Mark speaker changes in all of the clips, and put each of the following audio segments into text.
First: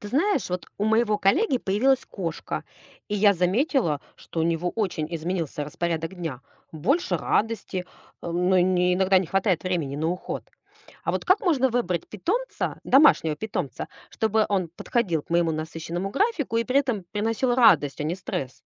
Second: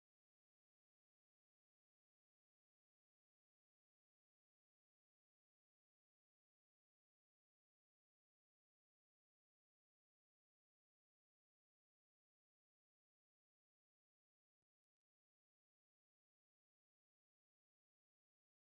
Speaker 1: Ты знаешь, вот у моего коллеги появилась кошка, и я заметила, что у него очень изменился распорядок дня. Больше радости, иногда не хватает времени на уход. А вот как можно выбрать питомца, домашнего питомца, чтобы он подходил к моему насыщенному графику и при этом приносил радость, а не стресс?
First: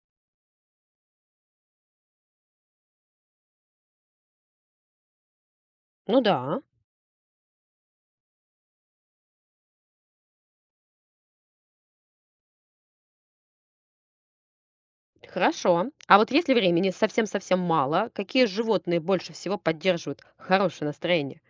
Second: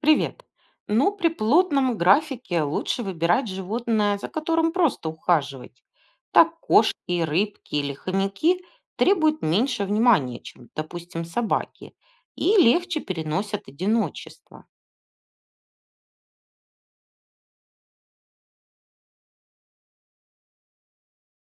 Speaker 2: Привет. Ну, при плотном графике лучше выбирать животное, за которым просто ухаживать.
Speaker 1: Ну
Speaker 2: Так
Speaker 1: да,
Speaker 2: кошки, рыбки или хомяки требуют меньше внимания, чем, допустим, собаки, и легче переносят одиночество.
Speaker 1: хорошо. А вот если времени совсем-совсем мало, какие животные больше всего поддерживают хорошее настроение?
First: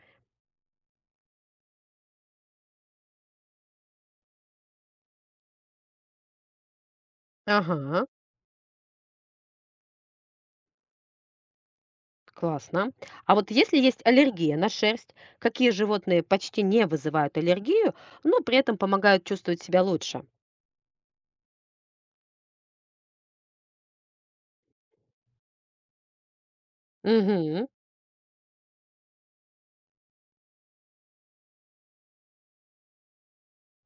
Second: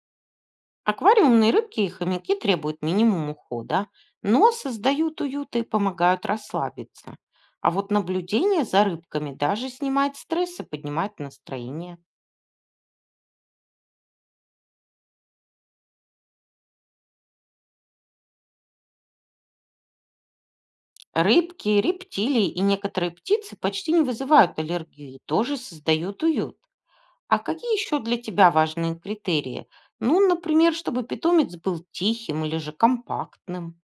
Speaker 2: Аквариумные рыбки и хомяки требуют минимум ухода, но создают уют и помогают расслабиться. А вот
Speaker 1: Ага.
Speaker 2: наблюдение за рыбками даже снимает стресс и поднимает настроение.
Speaker 1: Классно. А вот если есть аллергия на шерсть, какие животные почти не вызывают аллергию, но при этом помогают чувствовать себя лучше?
Speaker 2: Рыбки, рептилии и некоторые птицы почти не вызывают аллергии, тоже создают уют. А
Speaker 1: Мгм.
Speaker 2: какие еще для тебя важные критерии? Ну, например, чтобы питомец был тихим или же компактным.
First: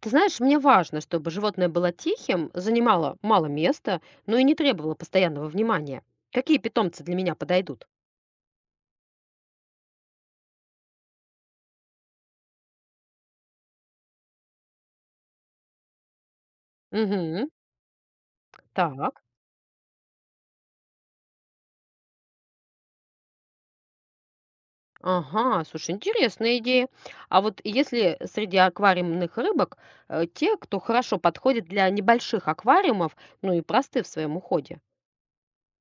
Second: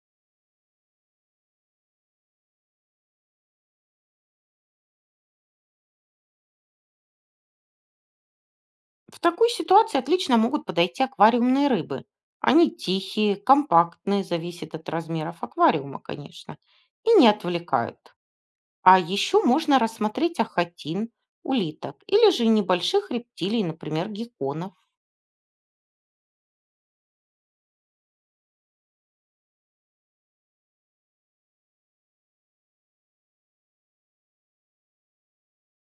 Speaker 1: Ты знаешь, мне важно, чтобы животное было тихим, занимало мало места, но и не требовало постоянного внимания. Какие питомцы для меня подойдут?
Speaker 2: В такой ситуации отлично могут подойти аквариумные рыбы. Они тихие, компактные, зависит от размеров аквариума, конечно, и не
Speaker 1: Угу.
Speaker 2: отвлекают. А
Speaker 1: Так.
Speaker 2: еще можно рассмотреть ахатин, улиток или же небольших рептилий, например, гекконов.
Speaker 1: Ага, слушай, интересная идея. А вот если среди аквариумных рыбок те, кто хорошо подходит для небольших аквариумов, ну и просты в своем уходе?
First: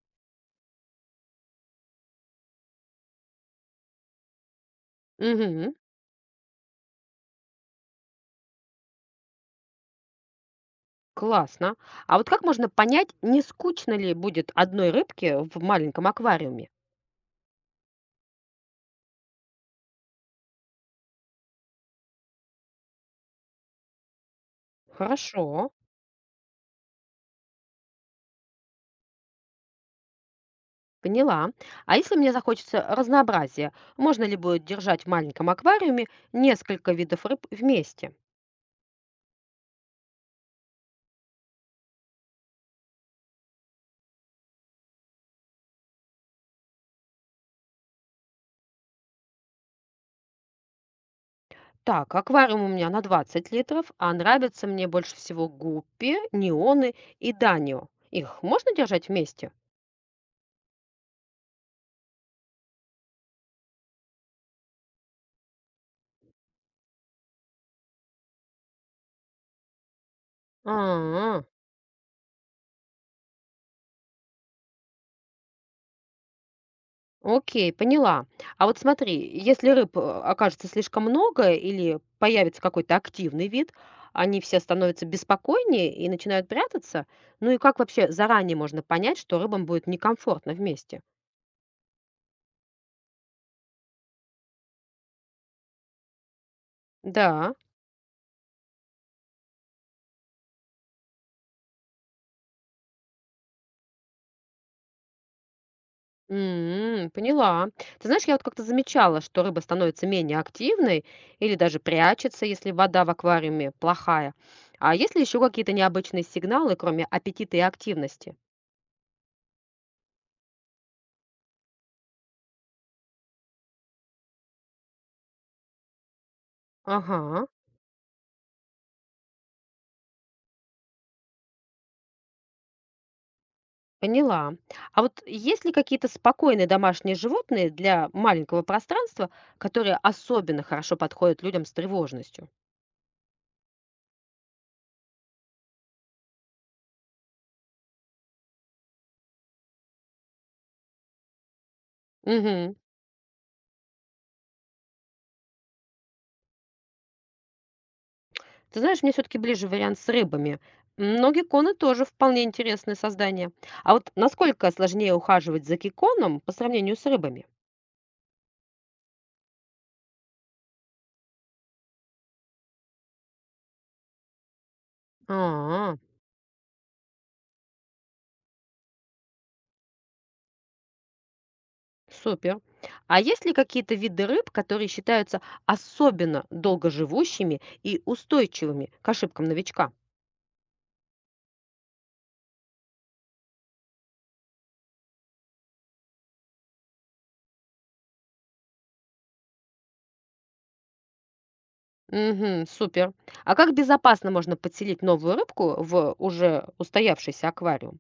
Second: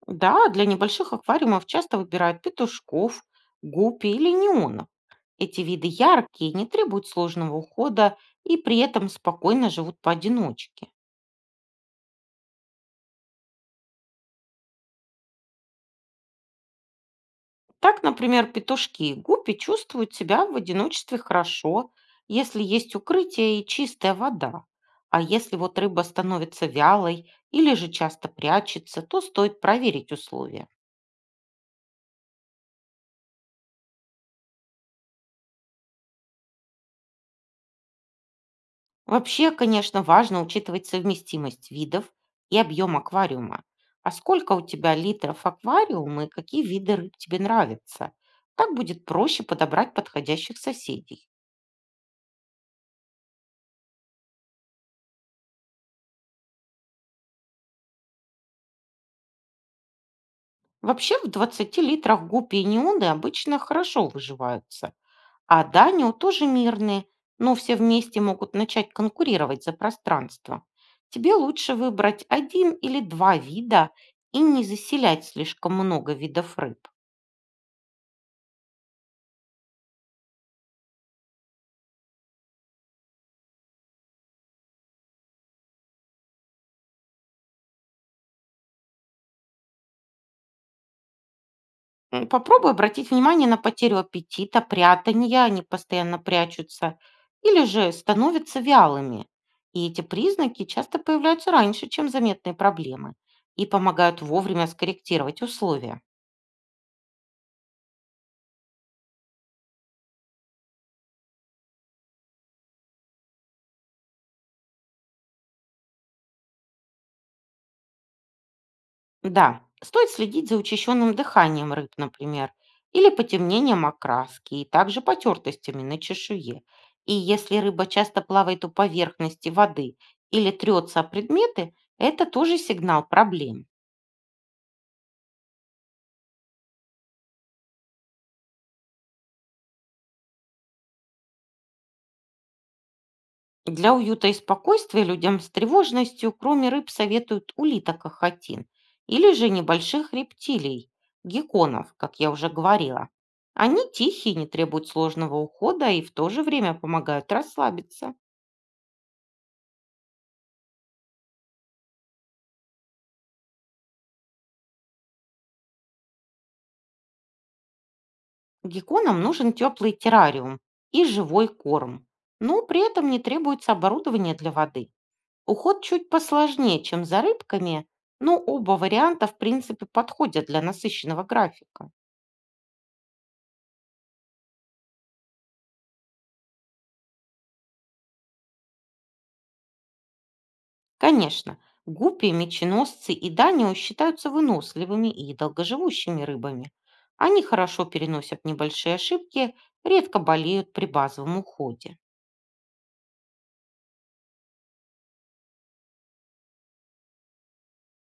Speaker 2: Да, для небольших аквариумов часто выбирают петушков, гуппи или неонов. Эти
Speaker 1: Угу.
Speaker 2: виды яркие, не требуют сложного ухода и при этом спокойно живут поодиночке.
Speaker 1: Классно. А вот как можно понять, не скучно ли будет одной рыбке в маленьком аквариуме?
Speaker 2: Так, например, петушки и гуппи чувствуют себя в одиночестве хорошо, если есть укрытие и чистая вода. А если
Speaker 1: Хорошо,
Speaker 2: вот рыба становится вялой или же часто прячется, то стоит проверить условия.
Speaker 1: поняла. А если мне захочется разнообразия, можно ли будет держать в маленьком аквариуме несколько видов рыб вместе?
Speaker 2: Вообще, конечно, важно учитывать совместимость видов и объем аквариума. А сколько у тебя литров аквариума и какие виды рыб тебе нравятся? Так будет проще подобрать подходящих соседей.
Speaker 1: Так, аквариум у меня на 20 литров, а нравятся мне больше всего гуппи, неоны и данио. Их можно держать вместе?
Speaker 2: Вообще, в 20 литрах гуппи и неоны обычно хорошо выживаются. А данио тоже мирные, но все вместе могут начать конкурировать за пространство. Тебе
Speaker 1: А,
Speaker 2: лучше выбрать один или два вида и не заселять слишком много видов рыб.
Speaker 1: окей, поняла. А вот смотри, если окажется слишком много или появится какой-то активный вид, они все становятся беспокойнее и начинают прятаться. Ну и как вообще заранее можно понять, что рыбам будет некомфортно вместе?
Speaker 2: Попробуй обратить внимание на потерю аппетита, прятания, они постоянно прячутся,
Speaker 1: Да.
Speaker 2: или же становятся вялыми. И эти признаки часто появляются раньше, чем заметные проблемы, и помогают вовремя скорректировать условия.
Speaker 1: М, поняла. Ты знаешь, я вот как-то замечала, что рыба становится менее активной или даже прячется, если вода в аквариуме плохая. А есть ли еще какие-то необычные сигналы, кроме аппетита и активности?
Speaker 2: Да, стоит следить за учащенным дыханием рыб, например, или потемнением окраски, и также потертостями на чешуе. И
Speaker 1: Ага.
Speaker 2: если рыба часто плавает у поверхности воды или трется о предметы, это тоже сигнал проблем.
Speaker 1: Поняла. А вот есть ли какие-то спокойные домашние животные для маленького пространства, которые особенно хорошо подходят людям с тревожностью?
Speaker 2: Для уюта и спокойствия людям с тревожностью, кроме рыб, советуют улиток ахатин или же небольших рептилий, гекконов, как я уже
Speaker 1: Мгм.
Speaker 2: говорила. Они тихие, не требуют сложного ухода и в то же время помогают расслабиться.
Speaker 1: Ты знаешь, мне все-таки ближе вариант с рыбами. Но гекконы тоже вполне интересные создания. А вот насколько сложнее ухаживать за гекконом по сравнению с рыбами?
Speaker 2: Гекконам нужен теплый террариум и живой корм, но при этом не требуется оборудование для воды. Уход
Speaker 1: А,
Speaker 2: чуть посложнее, чем за рыбками, но оба варианта в принципе подходят для насыщенного графика.
Speaker 1: супер. А есть ли какие-то виды рыб, которые считаются особенно долгоживущими и устойчивыми к ошибкам новичка?
Speaker 2: Конечно, гуппи, меченосцы и данио считаются выносливыми и долгоживущими рыбами. Они хорошо переносят небольшие ошибки, редко болеют при базовом уходе.
Speaker 1: Мгм. Супер. А как безопасно можно подселить новую рыбку в уже устоявшийся аквариум?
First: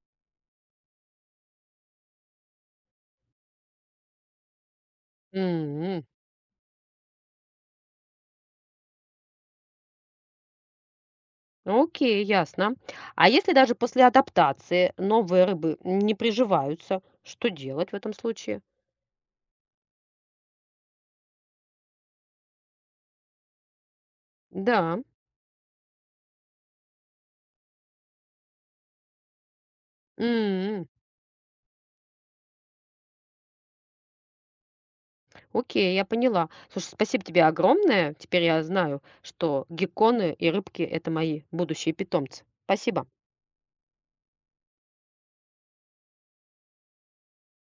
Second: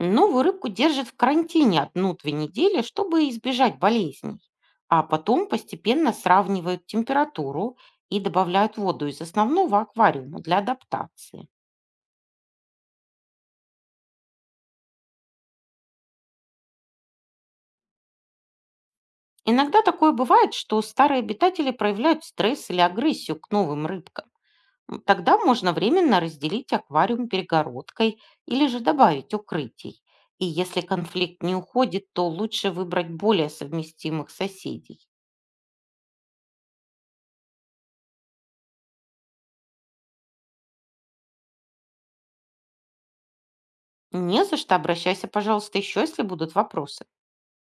Speaker 2: Новую рыбку держат в карантине одну-две недели, чтобы избежать болезней. А потом
Speaker 1: М,
Speaker 2: постепенно сравнивают температуру и добавляют воду из основного аквариума для адаптации.
Speaker 1: окей, ясно. А если даже после адаптации новые рыбы не приживаются, что делать в этом случае?
Speaker 2: Иногда такое бывает, что старые обитатели проявляют стресс или агрессию к новым рыбкам.
Speaker 1: Да.
Speaker 2: Тогда можно временно разделить аквариум перегородкой или же добавить укрытий. И если
Speaker 1: М,
Speaker 2: конфликт не уходит, то лучше выбрать более совместимых соседей.
Speaker 1: окей, я поняла. Слушай, спасибо тебе огромное. Теперь я знаю, что гекконы и рыбки– это мои будущие питомцы. Спасибо.
Speaker 2: Не за что, обращайся, пожалуйста, еще, если будут вопросы.